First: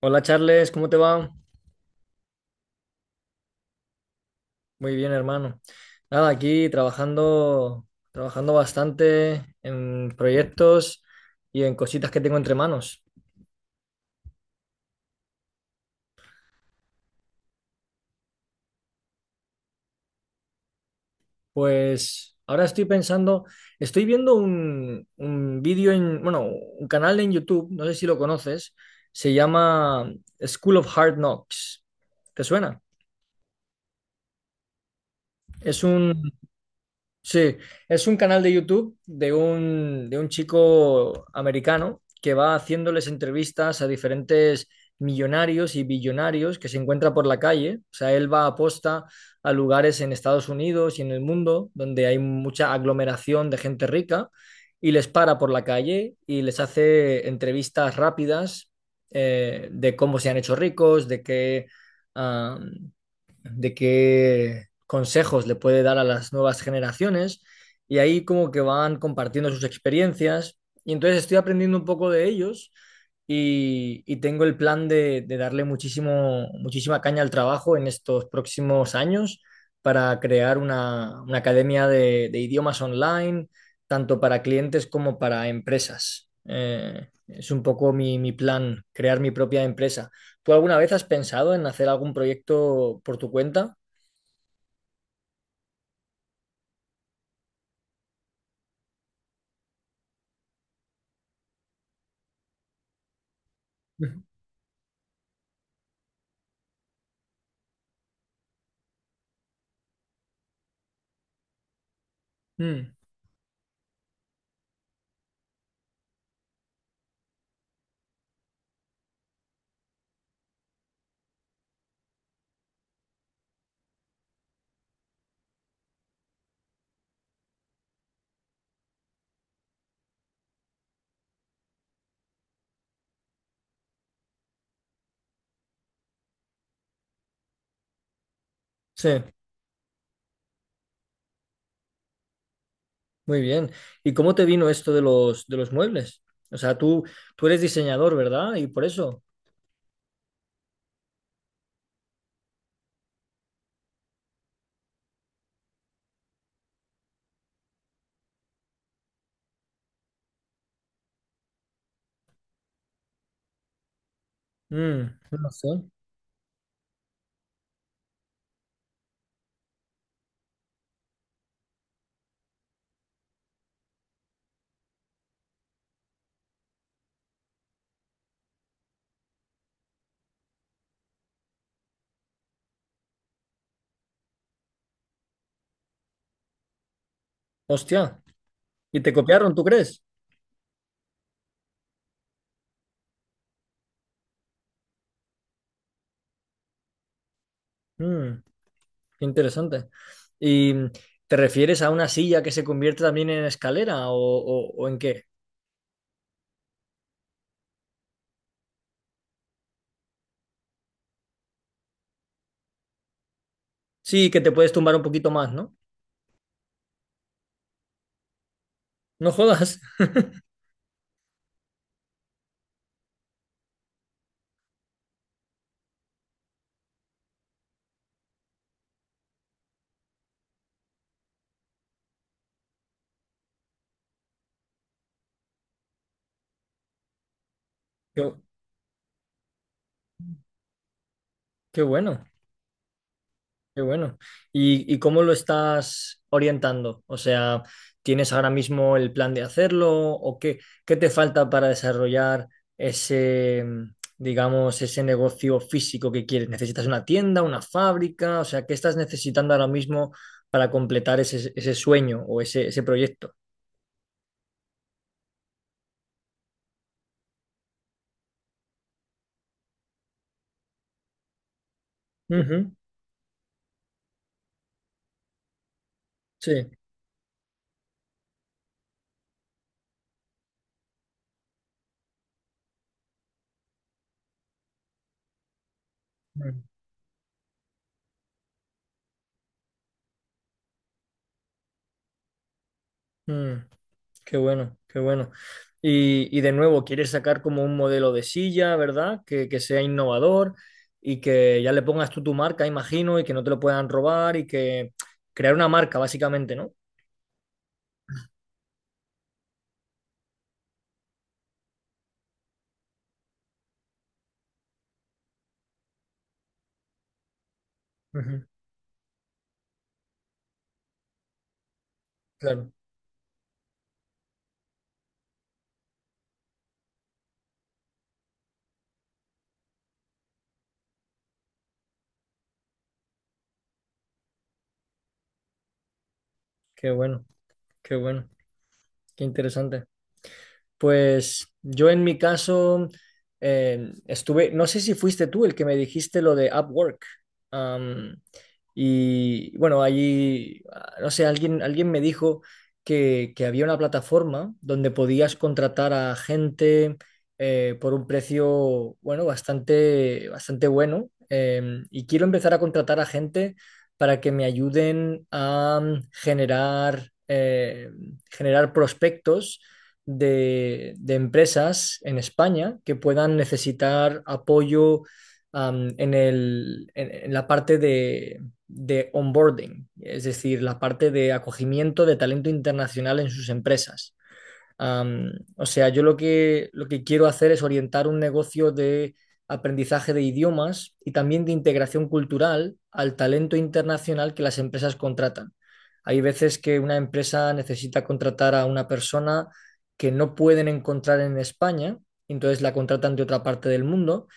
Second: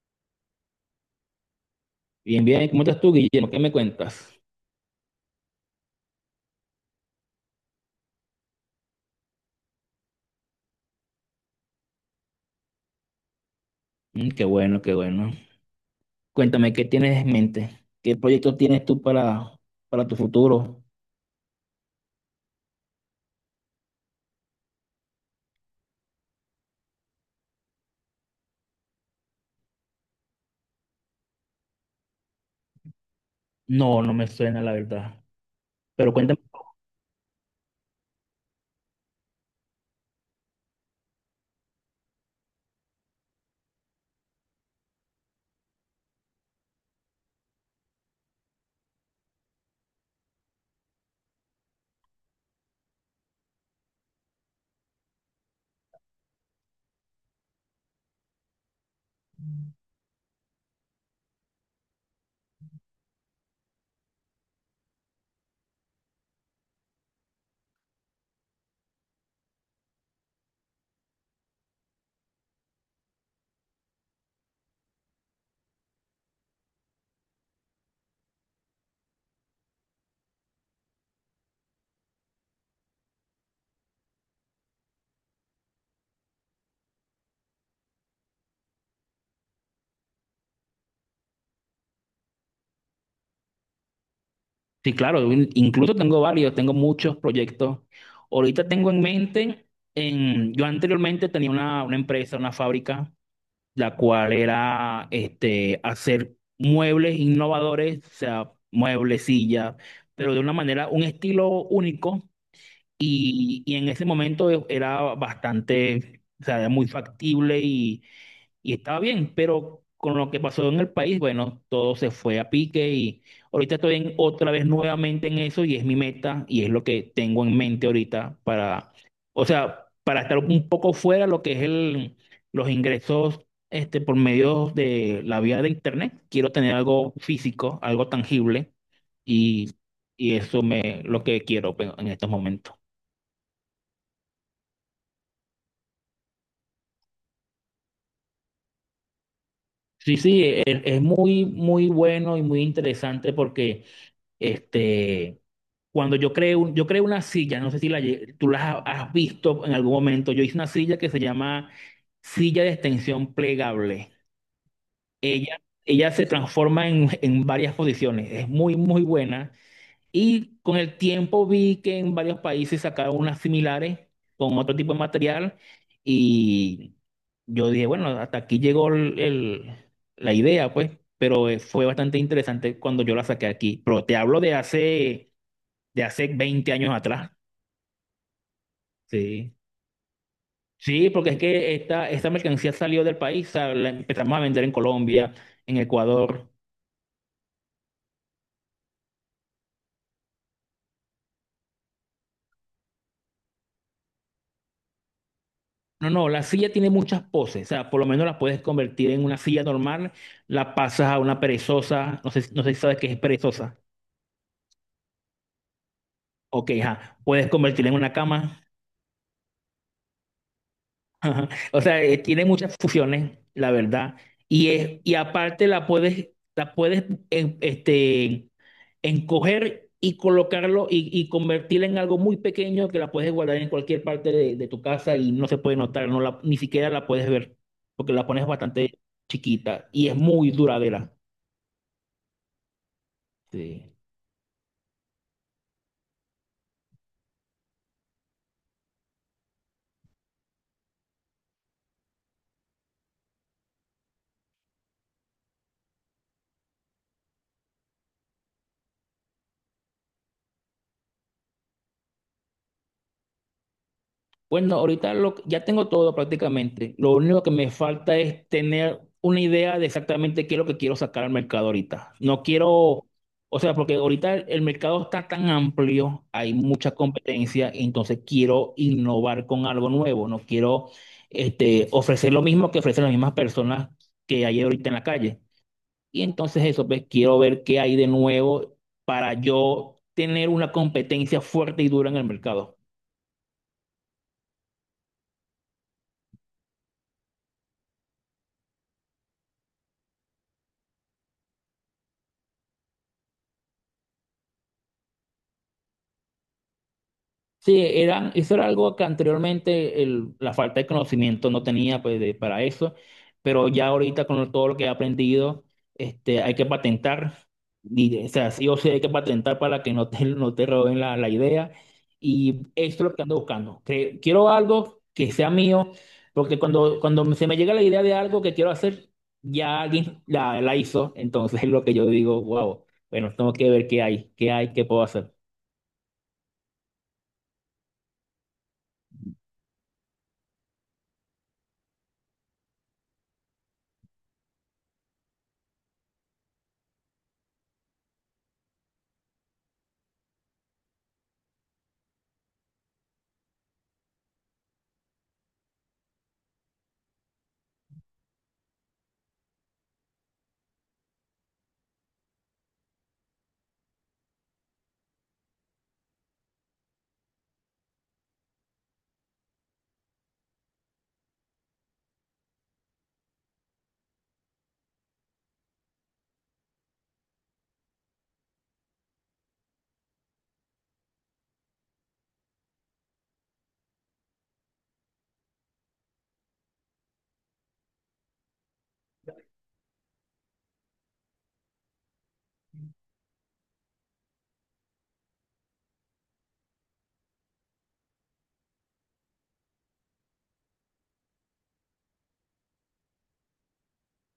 Hola Charles, ¿cómo te va? Bien, bien, ¿cómo estás tú, Guillermo? ¿Qué me cuentas? Muy bien, hermano. Nada, aquí trabajando, trabajando bastante en proyectos y en cositas que tengo entre manos. Mm, qué bueno, qué bueno. Cuéntame, ¿qué tienes en mente? ¿Qué proyecto tienes tú para tu futuro? Pues ahora estoy pensando, estoy viendo un vídeo en, bueno, un canal en YouTube, no sé si lo conoces, se llama School of Hard Knocks. ¿Te suena? No, no me suena, la verdad. Es Pero un. cuéntame. Sí, es un canal de YouTube de un chico americano que va haciéndoles entrevistas a diferentes millonarios y billonarios que se encuentra por la calle. O sea, él va a posta a lugares en Estados Unidos y en el mundo donde hay mucha aglomeración de gente rica y les para por la calle y les hace entrevistas rápidas, de cómo se han hecho ricos, de qué consejos le puede dar a las nuevas generaciones y ahí como que van compartiendo sus experiencias y entonces estoy aprendiendo un poco de ellos y tengo el plan de darle muchísimo, muchísima caña al trabajo en estos próximos años para crear una academia de idiomas online, tanto para clientes como para empresas. Es un poco mi, mi plan, crear mi propia empresa. ¿Tú alguna vez has pensado en hacer algún proyecto por tu cuenta? Sí, claro, incluso tengo varios, tengo muchos proyectos. Ahorita tengo en mente, yo anteriormente tenía una empresa, una fábrica, la Ujú. cual era este, hacer muebles innovadores, o sea, muebles, sillas, pero de una manera, un estilo único. Mm. Y en ese momento era bastante, o sea, era muy factible y estaba bien, pero con lo que pasó en el país, bueno, todo se fue a pique y ahorita otra vez nuevamente en eso y es mi meta y es lo que tengo en mente ahorita para, o sea, para estar un poco fuera de lo que es los ingresos este, por medio de la vía de internet. Quiero tener algo físico, algo tangible Sí, y, y eso me lo que quiero pues, en estos momentos. muy bien. ¿Y cómo te vino esto de los muebles? O sea, tú eres diseñador, ¿verdad? Y por eso. Sí, sí, es, muy, muy bueno y muy interesante porque este, cuando yo creé una silla, no sé si tú la has visto en algún momento, yo hice una silla que se llama silla de extensión plegable. Mm, no Ella, sé. ella se transforma en varias posiciones, es muy, muy buena y con el tiempo vi que en varios países sacaron unas similares con otro tipo de material y yo dije, bueno, hasta aquí llegó la idea, pues, pero fue bastante interesante cuando yo la saqué aquí. Pero te hablo de hace 20 años atrás. Hostia. ¿Y te copiaron, Sí. tú crees? Sí, porque es que esta mercancía salió del país, o sea, la empezamos a vender en Colombia, en Ecuador. Mm, qué interesante. ¿Y te refieres a una silla que se convierte también en escalera o en qué? No, no, la silla tiene muchas poses, o sea, por lo menos la puedes convertir en una silla normal, la pasas a una perezosa, no sé si sabes qué es perezosa, Sí, que te puedes tumbar un poquito más, ¿no? ok, ajá, puedes convertirla en una cama. No jodas. Ajá. O sea, tiene muchas fusiones, la verdad, y aparte la puedes este, encoger y colocarlo y convertirla en algo muy pequeño que la puedes guardar en cualquier parte de tu casa y no se puede notar, ni siquiera la puedes ver, porque la Qué, pones bastante chiquita y es muy duradera. qué bueno. Qué Sí. bueno. Y cómo lo estás orientando? O sea, ¿tienes ahora mismo el plan de hacerlo o qué, qué te falta para desarrollar ese, mm, digamos, ese negocio físico que quieres? ¿Necesitas una tienda, una fábrica? O sea, ¿qué estás necesitando ahora mismo para completar ese, ese sueño o ese proyecto? Bueno, ahorita ya tengo todo prácticamente. Lo único que me falta es tener una idea de exactamente qué es lo que quiero sacar al mercado ahorita. No Ujú. quiero, o sea, porque ahorita el mercado está tan amplio, hay Sí. mucha competencia, entonces quiero innovar con algo nuevo. No quiero este, ofrecer lo mismo que ofrecen las mismas personas que hay ahorita en la calle. Y Mm, entonces eso, pues quiero ver qué hay de nuevo para yo tener una competencia fuerte y dura en el mercado. mm. Qué bueno, qué bueno. Y de nuevo, quieres sacar como un modelo de silla, ¿verdad? Que sea innovador y que ya le pongas tú tu marca, imagino, y que no te lo puedan robar y que crear una marca, básicamente, ¿no? Sí, eso era algo que anteriormente la falta de conocimiento no tenía pues, para eso, pero ya ahorita con todo lo que he aprendido, este, hay que patentar, y, o Ujú. sea, sí o sí hay que patentar para que no te roben la idea, y Claro, esto es lo que ando buscando. Quiero algo que sea mío, porque cuando se me llega la idea de algo que quiero hacer, ya alguien la hizo, entonces es lo que yo digo, wow, bueno, tengo que ver qué hay, qué puedo hacer. qué bueno, qué bueno, qué interesante. Pues yo en mi caso estuve, no sé si fuiste tú el que me dijiste lo de Upwork. Am, y bueno, allí, no sé, alguien, alguien me dijo que había una plataforma donde podías contratar a gente, por un precio, bueno, bastante, bastante bueno. Y quiero empezar a contratar a gente para que me ayuden a generar, generar prospectos de empresas en España que puedan necesitar apoyo, en el- en la parte de onboarding, es decir, la parte de acogimiento de talento internacional en sus empresas. O sea, yo lo que quiero hacer es orientar un negocio de aprendizaje de idiomas y también de integración cultural al talento internacional que las empresas contratan. Hay veces que una empresa necesita contratar a una persona que no pueden encontrar en España, entonces la contratan de otra parte del mundo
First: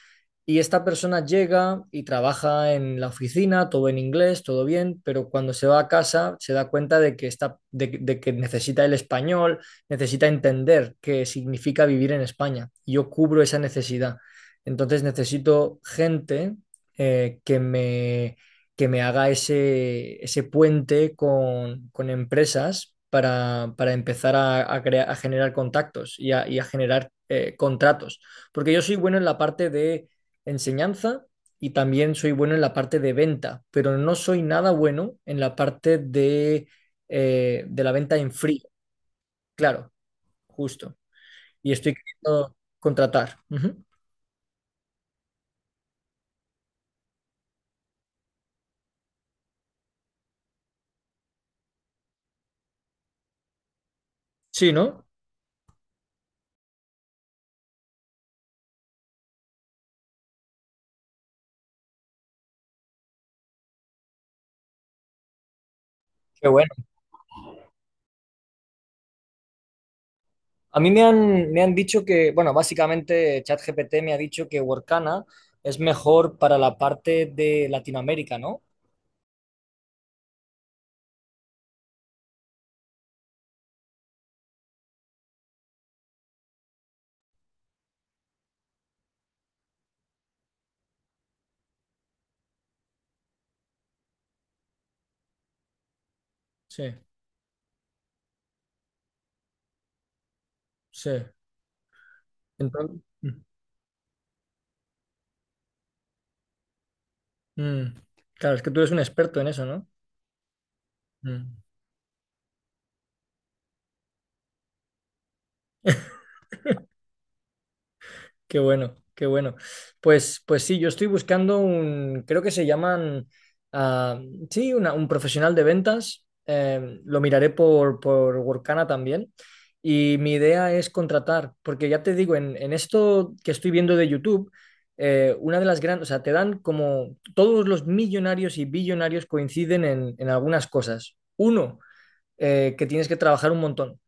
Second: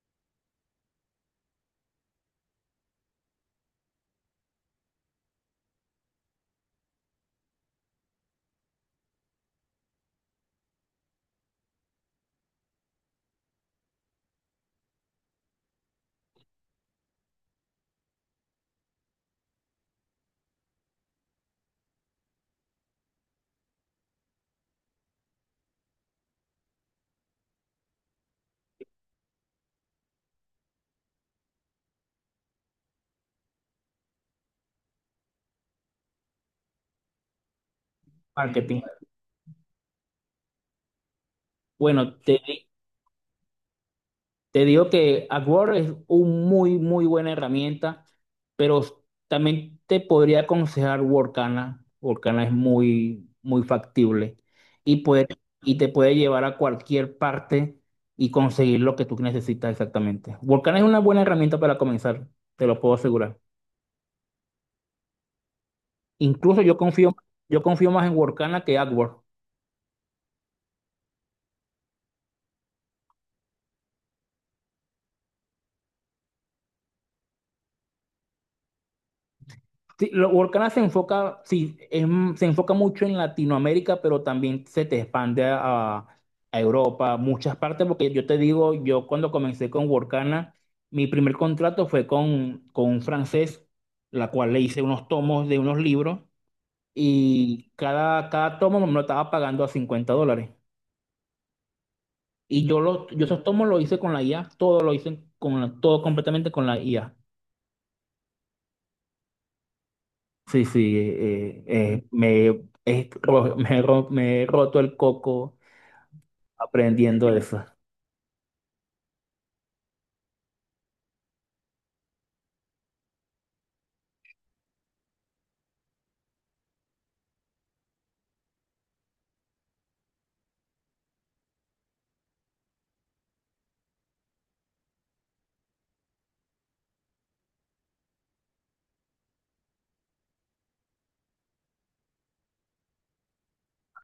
y esta persona llega y trabaja en la oficina, todo en inglés, todo bien, pero cuando se va a casa se da cuenta de que, está, de que necesita el español, necesita entender qué significa vivir en España. Yo cubro esa necesidad. Entonces necesito gente, eh, que me, que me haga ese, ese puente con empresas para empezar a crea- a generar contactos y a generar contratos. Porque yo soy bueno en la parte de enseñanza y también soy bueno en la parte de venta, pero no soy nada bueno en la parte de la venta en frío, Marketing. claro, justo. Y estoy Bueno, queriendo te contratar. Ujú. Te digo que AdWords es una muy, muy buena herramienta, pero también te podría aconsejar Workana. Workana es muy, muy factible Sí, y, ¿no? puede, y te puede llevar a cualquier parte y conseguir lo que tú necesitas exactamente. Workana es una buena herramienta para comenzar, te lo puedo asegurar. Qué Incluso bueno. Yo confío más en Workana que AdWords. A mí me han dicho que, bueno, básicamente ChatGPT me ha dicho que Workana es mejor para la parte de Latinoamérica, ¿no? Sí, Workana se enfoca, sí, se enfoca mucho en Latinoamérica, pero también se te expande a Europa, muchas partes, porque yo te digo, yo cuando comencé con Workana, mi primer contrato fue con un francés, la cual le hice unos tomos de unos libros Sí, y cada tomo me lo estaba pagando a 50 dólares. sí. Y yo, Entonces, los, yo mm, esos tomos los hice con la IA, todo lo hice con todo completamente con la IA. mm, claro, es que tú eres un experto en eso, ¿no? Sí, sí, Mm. Me he roto el coco aprendiendo eso. Qué bueno, qué bueno. Pues, pues sí, yo estoy buscando un, creo que se llaman, ah, sí, una- un profesional de ventas. Lo miraré por Workana también. Y mi idea es contratar, porque ya te digo, en esto que estoy viendo de YouTube, una de las grandes, o sea, te dan como todos los millonarios y billonarios coinciden en algunas cosas. Uno, que tienes que trabajar un montón.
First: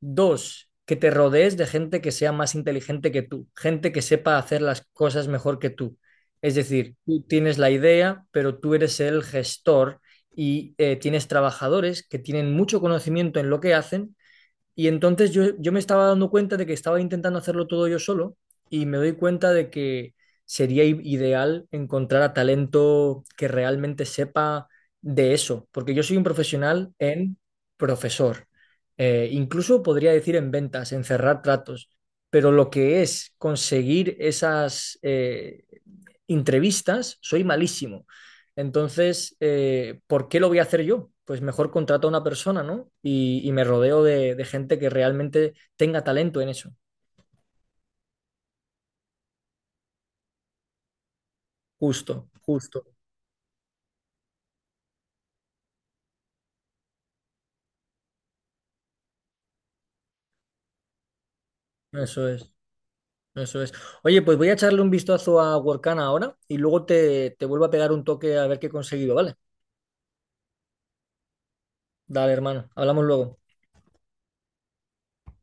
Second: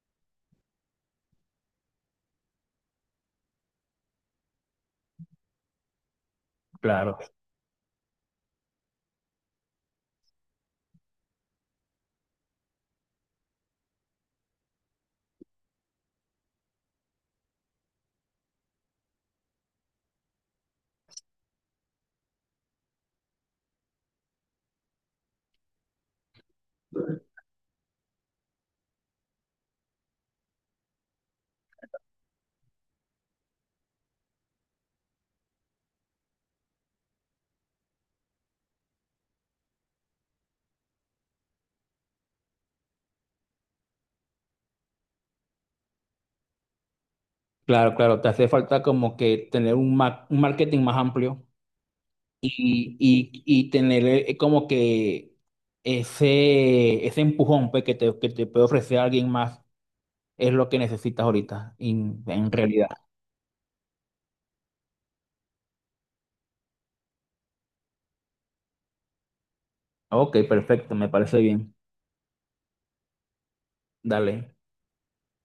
Dos, que te rodees de gente que sea más inteligente que tú, gente que sepa hacer las cosas mejor que tú. Es decir, Claro, tú tienes la idea, pero tú eres el gestor y tienes trabajadores que tienen mucho conocimiento en lo que hacen, y entonces yo me estaba dando cuenta de que estaba intentando hacerlo todo yo solo y me doy cuenta de que sería i- ideal encontrar a talento que realmente sepa de eso, porque yo soy un profesional en profesor, incluso podría decir en ventas, en cerrar tratos, pero lo que es conseguir esas entrevistas, soy malísimo. Entonces, ¿por qué lo voy a hacer yo? Pues mejor contrato a una persona, ¿no? Y me rodeo de gente que realmente tenga talento en eso. claro, claro. Te hace falta como que tener un marketing más amplio Justo, justo. y tener como que ese empujón pues, que te puede ofrecer alguien más es lo que necesitas ahorita, en Eso es, en realidad. eso es. Oye, pues voy a echarle un vistazo a Workana ahora y luego te, te vuelvo a pegar un toque a ver qué he conseguido, ¿vale? Ok, perfecto, me parece bien. Dale, hermano. Hablamos luego. Dale.